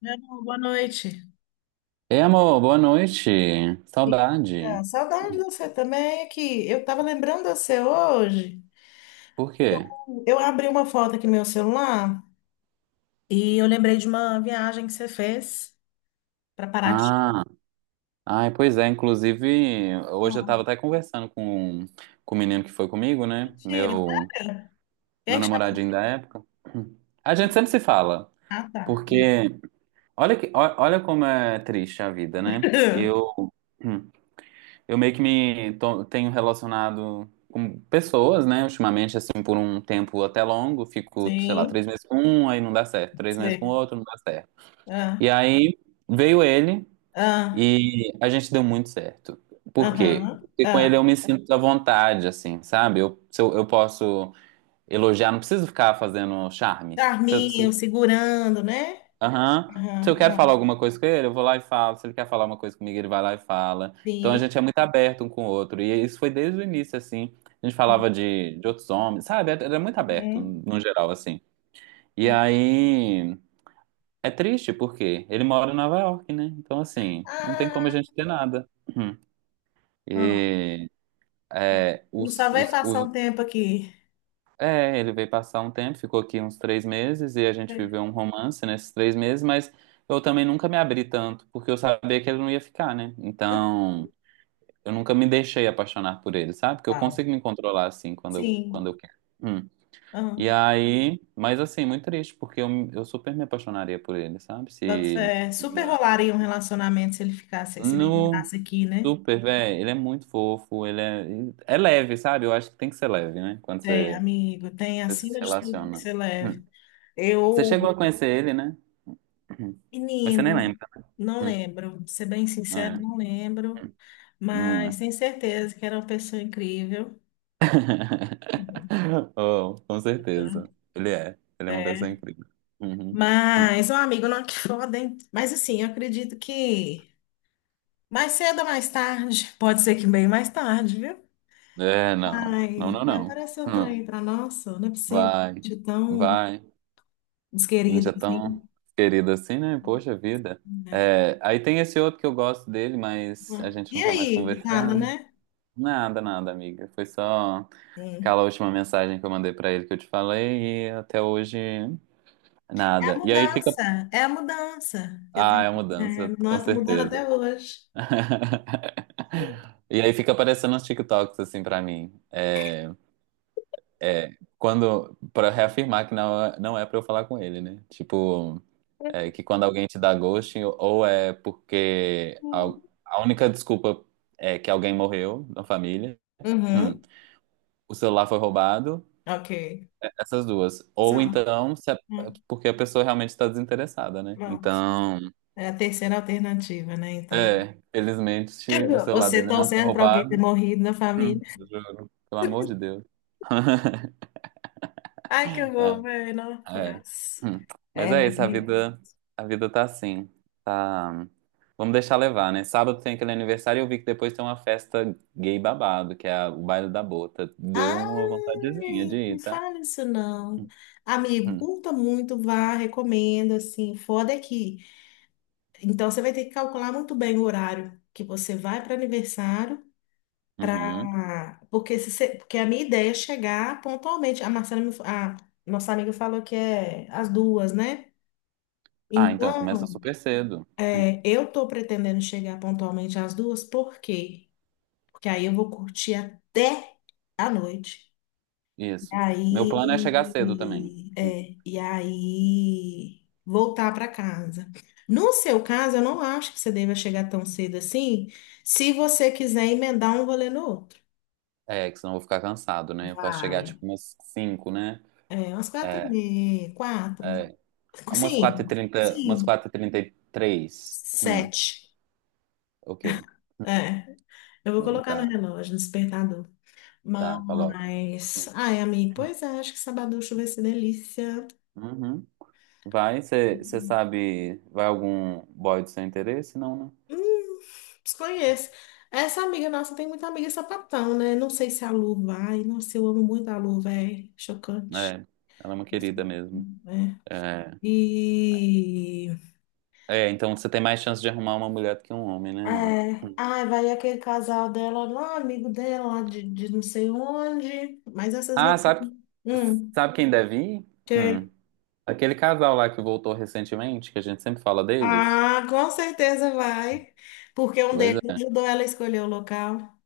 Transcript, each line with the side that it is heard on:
left: Não, boa noite.
right: Ei, amor, boa noite.
left: E,
right: Saudade.
left: Saudade de você também aqui. Eu estava lembrando de você hoje
right: Por
left: que eu,
right: quê?
left: eu abri uma foto aqui no meu celular e eu lembrei de uma viagem que você fez para Paraty.
right: Ah, ai, pois é. Inclusive, hoje eu
left: Ah,
right: tava até conversando com o menino que foi comigo, né?
left: mentira,
right: Meu,
left: sério? Quem é
right: meu
left: que chamou?
right: namoradinho da época. A gente sempre se fala,
left: Ah, tá.
right: porque olha como é triste a vida, né? Eu meio que tenho relacionado com pessoas, né? Ultimamente, assim, por um tempo até longo, fico, sei lá,
left: Sim,
right: 3 meses com um, aí não dá certo, três meses com
left: você.
right: outro, não dá certo.
left: Ah,
right: E aí veio ele
left: ah,
right: e a gente deu muito certo. Por quê?
left: aham,
right: Porque com ele
left: ah.
right: eu me sinto à vontade, assim, sabe? Se eu posso elogiar, não preciso ficar fazendo charme. Se, eu- se,
left: Carminho segurando, né?
right: Aham. Se
left: Aham,
right: eu quero falar
left: aham,
right: alguma coisa com ele, eu vou lá e falo. Se ele quer falar uma coisa comigo, ele vai lá e fala. Então a
left: sim.
right: gente é muito aberto um com o outro. E isso foi desde o início, assim. A gente falava de outros homens, sabe? Era muito aberto,
left: Uhum,
right: no geral, assim. E
left: uhum.
right: aí. É triste porque ele mora em Nova York, né? Então, assim, não tem como a
left: Ah,
right: gente ter nada. Uhum.
left: não.
right: E é,
left: Ele só
right: os,
left: vai
right: os,
left: passar um
right: os-
left: tempo aqui.
right: ele veio passar um tempo, ficou aqui uns 3 meses e a gente viveu um romance nesses 3 meses, mas eu também nunca me abri tanto, porque eu sabia que ele não ia ficar, né? Então, eu nunca me deixei apaixonar por ele, sabe? Porque eu
left: Legal.
right: consigo me controlar assim quando eu,
left: Sim.
right: quando eu quero. Uhum. E
left: Aham.
right: aí, mas assim, muito triste, porque eu super me apaixonaria por ele, sabe? Se
left: Boto fé.
right: ele
left: Super rolaria um
right: morasse.
left: relacionamento se ele ficasse, se ele
right: No
left: ficasse aqui, né?
right: super, velho, ele é muito fofo, ele é leve, sabe? Eu acho que tem que ser leve, né? Quando
left: Tem,
right: você,
left: amigo, tem
right: você se
left: acima de tudo que
right: relaciona.
left: você
right: Hum.
left: leve.
right: Você chegou
left: Eu,
right: a conhecer ele, né? Hum. Mas você nem
left: menino,
right: lembra.
left: não lembro. Pra ser bem
right: Hum.
left: sincero,
right: É,
left: não lembro.
right: não
left: Mas
right: é.
left: tenho certeza que era uma pessoa incrível. Uhum.
right: Oh, com certeza. Ele é. Ele é uma pessoa
left: É.
right: incrível. Uhum. Hum.
left: Mas, um amigo, não, que foda, hein? Mas assim, eu acredito que mais cedo ou mais tarde, pode ser que bem mais tarde, viu?
right: É, não. Não, não, não.
left: Parece um
right: Hum.
left: trem para nossa, não é possível,
right: Vai.
left: de tão
right: Vai. Gente,
left: desquerida
right: é
left: assim,
right: tão querido assim, né? Poxa vida.
left: né?
right: É, aí tem esse outro que eu gosto dele, mas a gente
left: E
right: não tá mais
left: aí, nada,
right: conversando.
left: né?
right: Nada, nada, amiga. Foi só
left: Sim.
right: aquela última mensagem que eu mandei pra ele que eu te falei e até hoje nada. E aí fica.
left: É a mudança.
right: Ah, é uma mudança,
left: Nós
right: com
left: estamos mudando
right: certeza.
left: até hoje.
right: E aí fica aparecendo uns TikToks assim pra mim. É, quando. Pra reafirmar que não é pra eu falar com ele, né? Tipo. É que quando alguém te dá ghosting, ou é porque a,
left: Hum.
right: a única desculpa é que alguém morreu na família, hum,
left: Uhum,
right: o celular foi roubado,
left: ok.
right: é- essas duas.
left: Só,
right: Ou então, se a-
left: hum,
right: porque a pessoa realmente está desinteressada, né?
left: pronto.
right: Então,
left: É a terceira alternativa, né? Então,
right: é, felizmente o celular
left: você
right: dele não foi
left: torcendo para alguém ter
right: roubado.
left: morrido na família.
right: Hum, Juro, pelo amor de Deus.
left: Ai, que horror, velho.
right: É.
left: Nossa.
right: Hum. Mas
left: É,
right: é
left: mas
right: isso, a vida tá assim. Tá. Vamos deixar levar, né? Sábado tem aquele aniversário e eu vi que depois tem uma festa gay babado, que é a- o baile da bota. Deu uma vontadezinha
left: ai,
right: de
left: não
right: ir, tá?
left: fala isso não. Amigo,
right: Hum.
left: curta muito, vá, recomendo, assim, foda é que. Então, você vai ter que calcular muito bem o horário que você vai para aniversário,
right: Uhum.
left: pra... porque, se você- porque a minha ideia é chegar pontualmente. A nossa amiga falou que é às duas, né?
right: Ah, então começa
left: Então,
right: super cedo. Hum.
left: eu tô pretendendo chegar pontualmente às duas, por quê? Porque aí eu vou curtir até a noite.
right: Isso. Meu plano é chegar cedo também. Hum.
left: E aí voltar para casa. No seu caso, eu não acho que você deva chegar tão cedo assim, se você quiser emendar um rolê no outro.
right: É, que senão eu vou ficar cansado, né? Eu posso chegar
left: Vai.
right: tipo umas 5, né?
left: É, umas quatro e
right: É,
left: meia, quatro,
right: é. Umas quatro e
left: sim,
right: trinta, umas
left: sim,
right: quatro e trinta e três.
left: sete.
right: Ok.
left: É, eu vou colocar no
right: Tá.
left: relógio, no despertador.
right: Tá, coloca.
left: Mas, ai, amigo, pois é, acho que sabaducho vai ser delícia.
right: Uhum. Vai, você sabe, vai algum boy do seu interesse? Não,
left: Hum, desconheço. Essa amiga nossa tem muita amiga sapatão, né? Não sei se a Lu vai. Nossa, eu amo muito a Lu, velho.
right: né?
left: Chocante.
right: É, ela é uma
left: Nossa,
right: querida mesmo.
left: né?
right: É,
left: E.
right: é, então você tem mais chance de arrumar uma mulher do que um homem,
left: É.
right: né, lá.
left: Ai, vai aquele casal dela lá, amigo dela lá de não sei onde.
right: Ah, sabe,
left: Hum,
right: sabe quem deve ir?
left: que...
right: Hum. Aquele casal lá que voltou recentemente, que a gente sempre fala deles.
left: Ah, com certeza vai. Porque um
right: Pois
left: deles
right: é.
left: ajudou ela a escolher o local.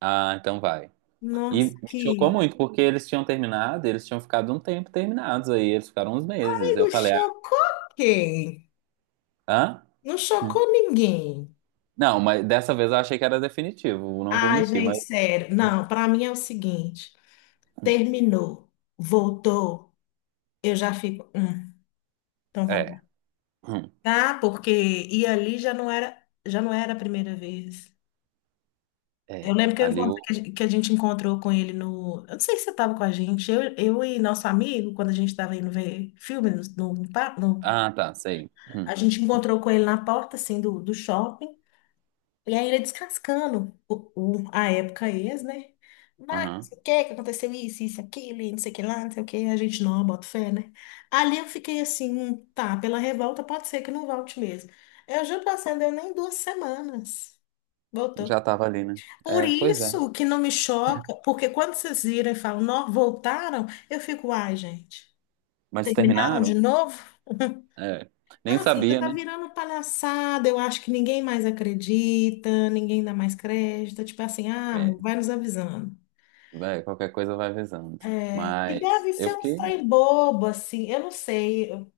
right: Ah, então vai. E
left: Nossa,
right: me chocou
left: que.
right: muito, porque eles tinham terminado, eles tinham ficado um tempo terminados aí, eles ficaram uns meses. Eu
left: Amigo,
right: falei,
left: chocou quem?
right: ah,
left: Não
right: hã?
left: chocou ninguém.
right: Não, mas dessa vez eu achei que era definitivo, não vou
left: Ai,
right: mentir,
left: gente,
right: mas
left: sério. Não, pra mim é o seguinte: terminou, voltou, eu já fico. Então tá bom.
right: é. Hum,
left: Tá? Porque e ali já não era a primeira vez. Eu
right: É.
left: lembro que eu
right: Ali
left: encontrei,
right: o.
left: que a gente encontrou com ele no. Eu não sei se você estava com a gente, eu e nosso amigo, quando a gente estava indo ver filme no.
right: Ah, tá, sei.
left: A gente encontrou com ele na porta, assim, do shopping. E aí ele descascando a época ex, né? Mas, não
right: Aham.
left: sei o que, que aconteceu isso, aquilo, e não sei o que lá, não sei o que, a gente não bota fé, né? Ali eu fiquei assim, tá, pela revolta pode ser que não volte mesmo. Eu juro pra você, não deu nem duas semanas. Voltou.
right: Já tava ali, né?
left: Por
right: É, pois é.
left: isso que não me choca, porque quando vocês viram e falam, não, voltaram, eu fico, ai, gente,
right: Mas
left: terminaram
right: terminaram?
left: de novo?
right: É. Nem
left: Então, assim, já
right: sabia,
left: tá
right: né?
left: virando palhaçada, eu acho que ninguém mais acredita, ninguém dá mais crédito, tipo assim, ah,
right: É.
left: amor, vai nos avisando.
right: Vai, qualquer coisa vai avisando.
left: É, e
right: Mas
left: deve
right: eu
left: ser um
right: fiquei.
left: trem bobo, assim, eu não sei o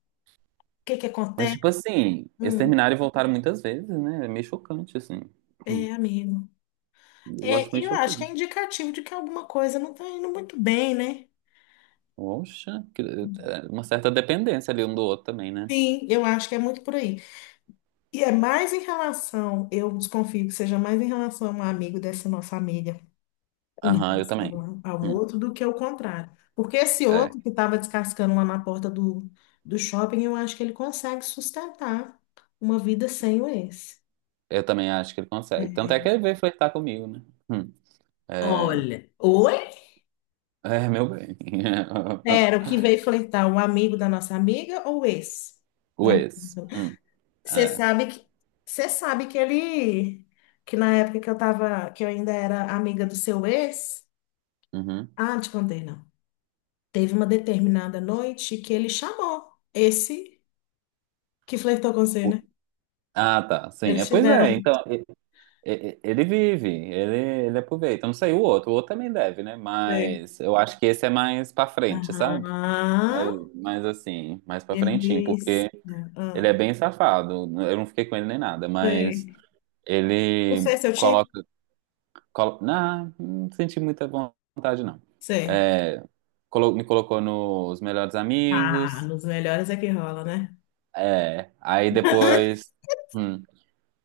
left: que que
right: Mas,
left: acontece.
right: tipo assim, eles
left: Hum,
right: terminaram e voltaram muitas vezes, né? É meio chocante, assim. Hum.
left: é, amigo.
right: Eu
left: É,
right: acho meio
left: eu acho que
right: chocante.
left: é indicativo de que alguma coisa não tá indo muito bem, né?
right: Poxa, que- é uma certa dependência ali um do outro também, né?
left: Sim, eu acho que é muito por aí. E é mais em relação, eu desconfio que seja mais em relação a um amigo dessa nossa amiga, em
right: Aham, eu também.
left: relação ao ao
right: Hum.
left: outro do que o contrário. Porque esse
right: É,
left: outro que estava descascando lá na porta do shopping, eu acho que ele consegue sustentar uma vida sem o ex.
right: eu também acho que ele consegue. Tanto
left: É.
right: é que ele veio flertar comigo, né? Hum. É,
left: Olha, oi?
right: é, meu bem.
left: Era o que veio flertar, o amigo da nossa amiga ou o ex do
right: O
left: amigo?
right: ex. Hum.
left: Você
right: É.
left: sabe que você sabe que ele que na época que eu tava, que eu ainda era amiga do seu ex,
right: Uhum.
left: ah, não te contei não. Teve uma determinada noite que ele chamou esse que flertou com você,
right: O-
left: né?
right: Ah, tá. Sim. É,
left: Eles
right: pois
left: tiveram
right: é.
left: um
right: Então, ele vive, ele aproveita. Eu não sei o outro. O outro também deve, né?
left: bebê.
right: Mas eu acho que esse é mais pra frente, sabe?
left: Aham.
right: Mas assim, mais pra frentinho,
left: Delícia.
right: porque ele é
left: Ah,
right: bem safado. Eu não fiquei com ele nem nada, mas
left: sei. O
right: ele
left: Fê, é seu tipo?
right: coloca. Não, não senti muita vontade, não.
left: Sei.
right: É, me colocou nos melhores
left: Ah,
right: amigos.
left: nos melhores é que rola, né?
right: É, aí hum,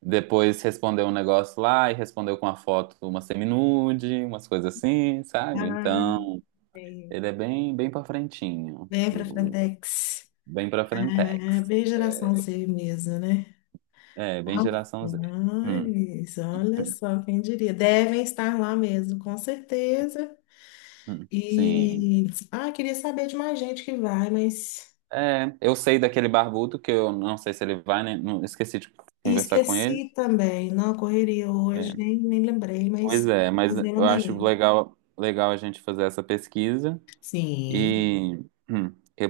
right: depois respondeu um negócio lá e respondeu com a foto uma seminude, umas coisas assim, sabe?
left: Ah,
right: Então,
left: sei.
right: ele é bem, bem pra frentinho,
left: Vem pra
right: o-
left: Frentex.
right: bem pra
left: É
right: frentex.
left: bem geração Z mesmo, né?
right: É, bem
left: Ah,
right: geração Z. Hum,
left: mas olha só, quem diria? Devem estar lá mesmo, com certeza.
right: sim.
left: E ah, queria saber de mais gente que vai, mas
right: É, eu sei daquele barbudo que eu não sei se ele vai, né? Não, esqueci de
left: e
right: conversar com ele.
left: esqueci também, não, correria hoje,
right: É,
left: nem lembrei,
right: pois
left: mas
right: é, mas
left: fazer ela
right: eu acho
left: amanhã.
right: legal, legal a gente fazer essa pesquisa
left: Sim.
right: e hum, que-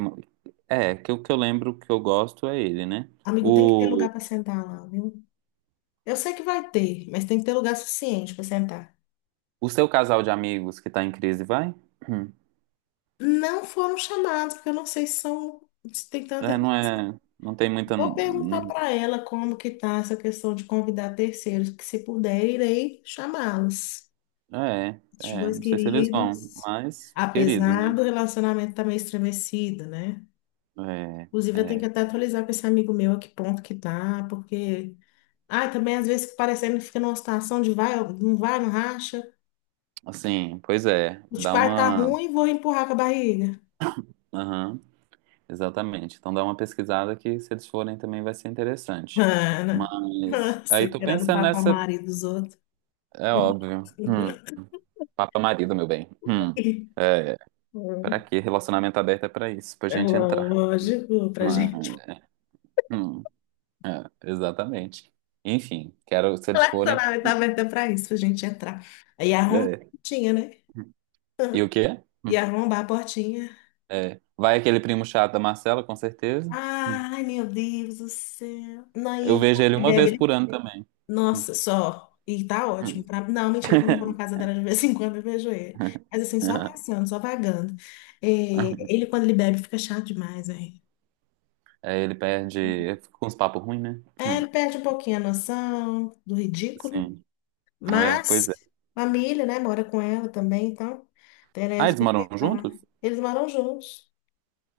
right: é que o que eu lembro que eu gosto é ele, né?
left: Amigo, tem que ter
right: O,
left: lugar para sentar lá, viu? Eu sei que vai ter, mas tem que ter lugar suficiente para sentar.
right: o seu casal de amigos que tá em crise vai? Hum.
left: Não foram chamados, porque eu não sei se são, se tem tanta.
right: É, não tem muita,
left: Vou perguntar para ela como que tá essa questão de convidar terceiros, que se puder, irei chamá-los.
right: é,
left: Os
right: é,
left: dois
right: não sei se eles vão,
left: queridos,
right: mas queridos,
left: apesar
right: né?
left: do relacionamento estar meio estremecido, né?
right: É,
left: Inclusive, eu tenho que
right: é,
left: até atualizar com esse amigo meu a que ponto que tá, porque. Ah, também às vezes parecendo que fica numa situação de vai, não racha.
right: assim, pois é,
left: O tipo, ah, tá ruim, vou empurrar com a barriga.
right: aham. Exatamente. Então dá uma pesquisada que se eles forem também vai ser interessante.
left: Ana,
right: Mas
left: você
right: aí tô
left: querendo
right: pensando
left: papar
right: nessa,
left: marido dos outros.
right: é óbvio. Papa marido, meu bem. É, para quê? Relacionamento aberto é para isso, pra
left: É
right: gente entrar.
left: lógico, pra
right: Mas,
left: gente.
right: hum, exatamente. Enfim, quero se eles forem.
left: Relacionamento aberto é pra isso, pra gente entrar. Aí arromba a
right: É.
left: portinha, né?
right: E o quê?
left: E arromba a portinha.
right: É. Vai aquele primo chato da Marcela, com certeza. Hum.
left: Ai, meu Deus do céu. Não, e
right: Eu
left: ele
right: vejo ele uma vez
left: bebe.
right: por ano também. Hum,
left: Nossa, só. E tá ótimo.
right: hum.
left: Pra... Não, mentira, quando eu vou na casa dela de vez em quando eu vejo ele. Mas assim, só passando, só vagando. É, ele, quando ele bebe, fica chato demais, hein?
right: Aí ele perde, fica com uns papos ruins, né?
left: É,
right: Hum.
left: ele perde um pouquinho a noção do ridículo.
right: Sim, é, pois
left: Mas,
right: é.
left: família, né? Mora com ela também, então
right: Ah,
left: teremos
right: eles
left: que
right: moram
left: enfrentar.
right: juntos?
left: Eles moram juntos.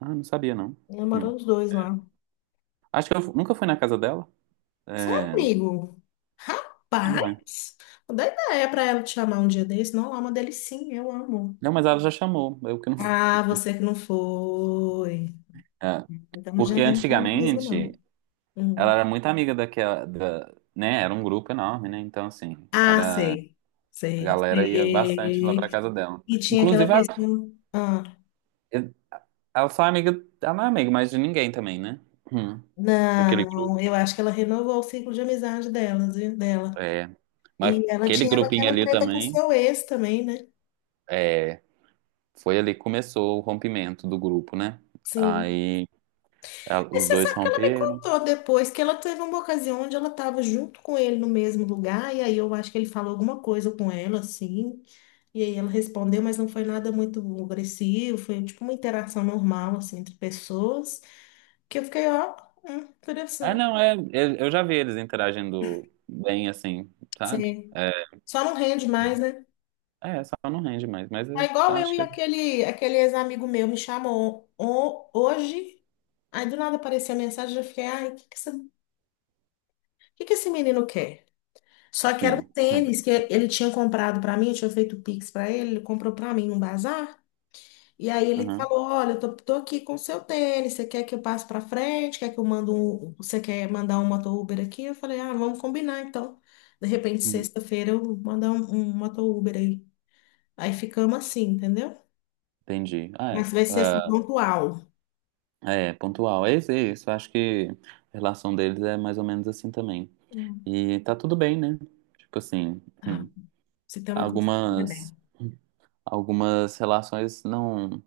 right: Ah, não sabia, não.
left: Eles
right: Hum.
left: moram os dois lá.
right: Acho que eu fu- nunca fui na casa dela.
left: Você é
right: É,
left: amigo?
right: não é.
left: Rapaz! Não dá ideia pra ela te chamar um dia desse. Não, lá é uma delicinha, eu amo.
right: Não, mas ela já chamou, eu que não fui.
left: Ah, você que não foi.
right: É,
left: Então já
right: porque
left: vem com a mesa, não.
right: antigamente
left: Uhum.
right: ela era muito amiga daquela, da, né? Era um grupo enorme, né? Então, assim,
left: Ah,
right: era,
left: sei.
right: a
left: Sei.
right: galera ia bastante lá pra
left: Sei.
right: casa dela.
left: E tinha aquela
right: Inclusive, ela,
left: questão. Ah,
right: ela só é amiga, ela não é amiga mais de ninguém também, né? Hum, daquele grupo.
left: não, eu acho que ela renovou o ciclo de amizade delas, viu? Dela.
right: É, mas
left: E ela
right: aquele
left: tinha
right: grupinho
left: aquela
right: ali
left: treta com
right: também.
left: seu ex também, né?
right: É, foi ali que começou o rompimento do grupo, né?
left: Sim.
right: Aí ela-
left: Mas
right: os
left: você
right: dois
left: sabe que ela me
right: romperam.
left: contou depois que ela teve uma ocasião onde ela estava junto com ele no mesmo lugar, e aí eu acho que ele falou alguma coisa com ela, assim. E aí ela respondeu, mas não foi nada muito agressivo, foi tipo uma interação normal, assim, entre pessoas. Que eu fiquei, ó,
right: Ah,
left: interessante.
right: não, é, eu já vi eles interagindo bem assim, sabe?
left: Sim.
right: É,
left: Só não rende mais, né?
right: é, só não rende mais, mas
left: É
right: eu
left: igual eu
right: acho
left: e
right: que
left: aquele, aquele ex-amigo meu me chamou hoje, aí do nada apareceu a mensagem, eu fiquei, ai, o que que essa- que esse menino quer? Só que era um
right: assim.
left: tênis que ele tinha comprado pra mim, eu tinha feito Pix pra ele, ele comprou pra mim num bazar. E aí ele
right: Aham,
left: falou, olha, tô aqui com o seu tênis, você quer que eu passe para frente? Quer que eu mando um, você quer mandar um moto Uber aqui? Eu falei, ah, vamos combinar então. De repente,
right: uhum,
left: sexta-feira eu mandar um moto Uber aí. Aí ficamos assim, entendeu?
right: entendi. Ah, é.
left: Mas vai ser assim,
right: Ah,
left: pontual.
right: é, pontual. É isso, é isso. Acho que a relação deles é mais ou menos assim também.
left: Hum.
right: E tá tudo bem, né? Tipo assim,
left: Ah,
right: hum,
left: se tem uma coisa
right: algumas, algumas relações não,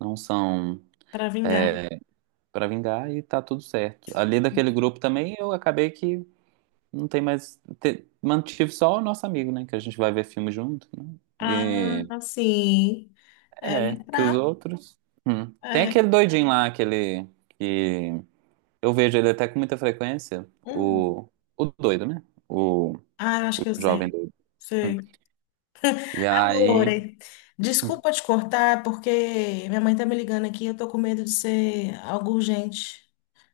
right: não são.
left: para vingar.
right: É, pra vingar e tá tudo certo. Ali daquele grupo também eu acabei que não tem mais. Mantive só o nosso amigo, né? Que a gente vai ver filme junto, né? E
left: Ah, sim. É
right: é, que os
left: lembrar.
right: outros. Hum. Tem
left: É.
right: aquele doidinho lá, aquele que eu vejo ele até com muita frequência,
left: Hum.
right: o doido, né? O,
left: Ah, eu acho
right: o
left: que eu
right: jovem
left: sei.
right: doido. Hum.
left: Sei.
right: E aí.
left: Lore,
right: Hum.
left: desculpa te cortar, porque minha mãe tá me ligando aqui, eu tô com medo de ser algo urgente.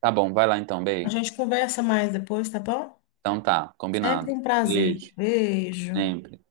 right: Tá bom, vai lá então,
left: A
right: Bey.
left: gente conversa mais depois, tá bom?
right: Então tá,
left: Sempre
right: combinado.
left: um prazer.
right: Beijo,
left: Beijo.
right: sempre.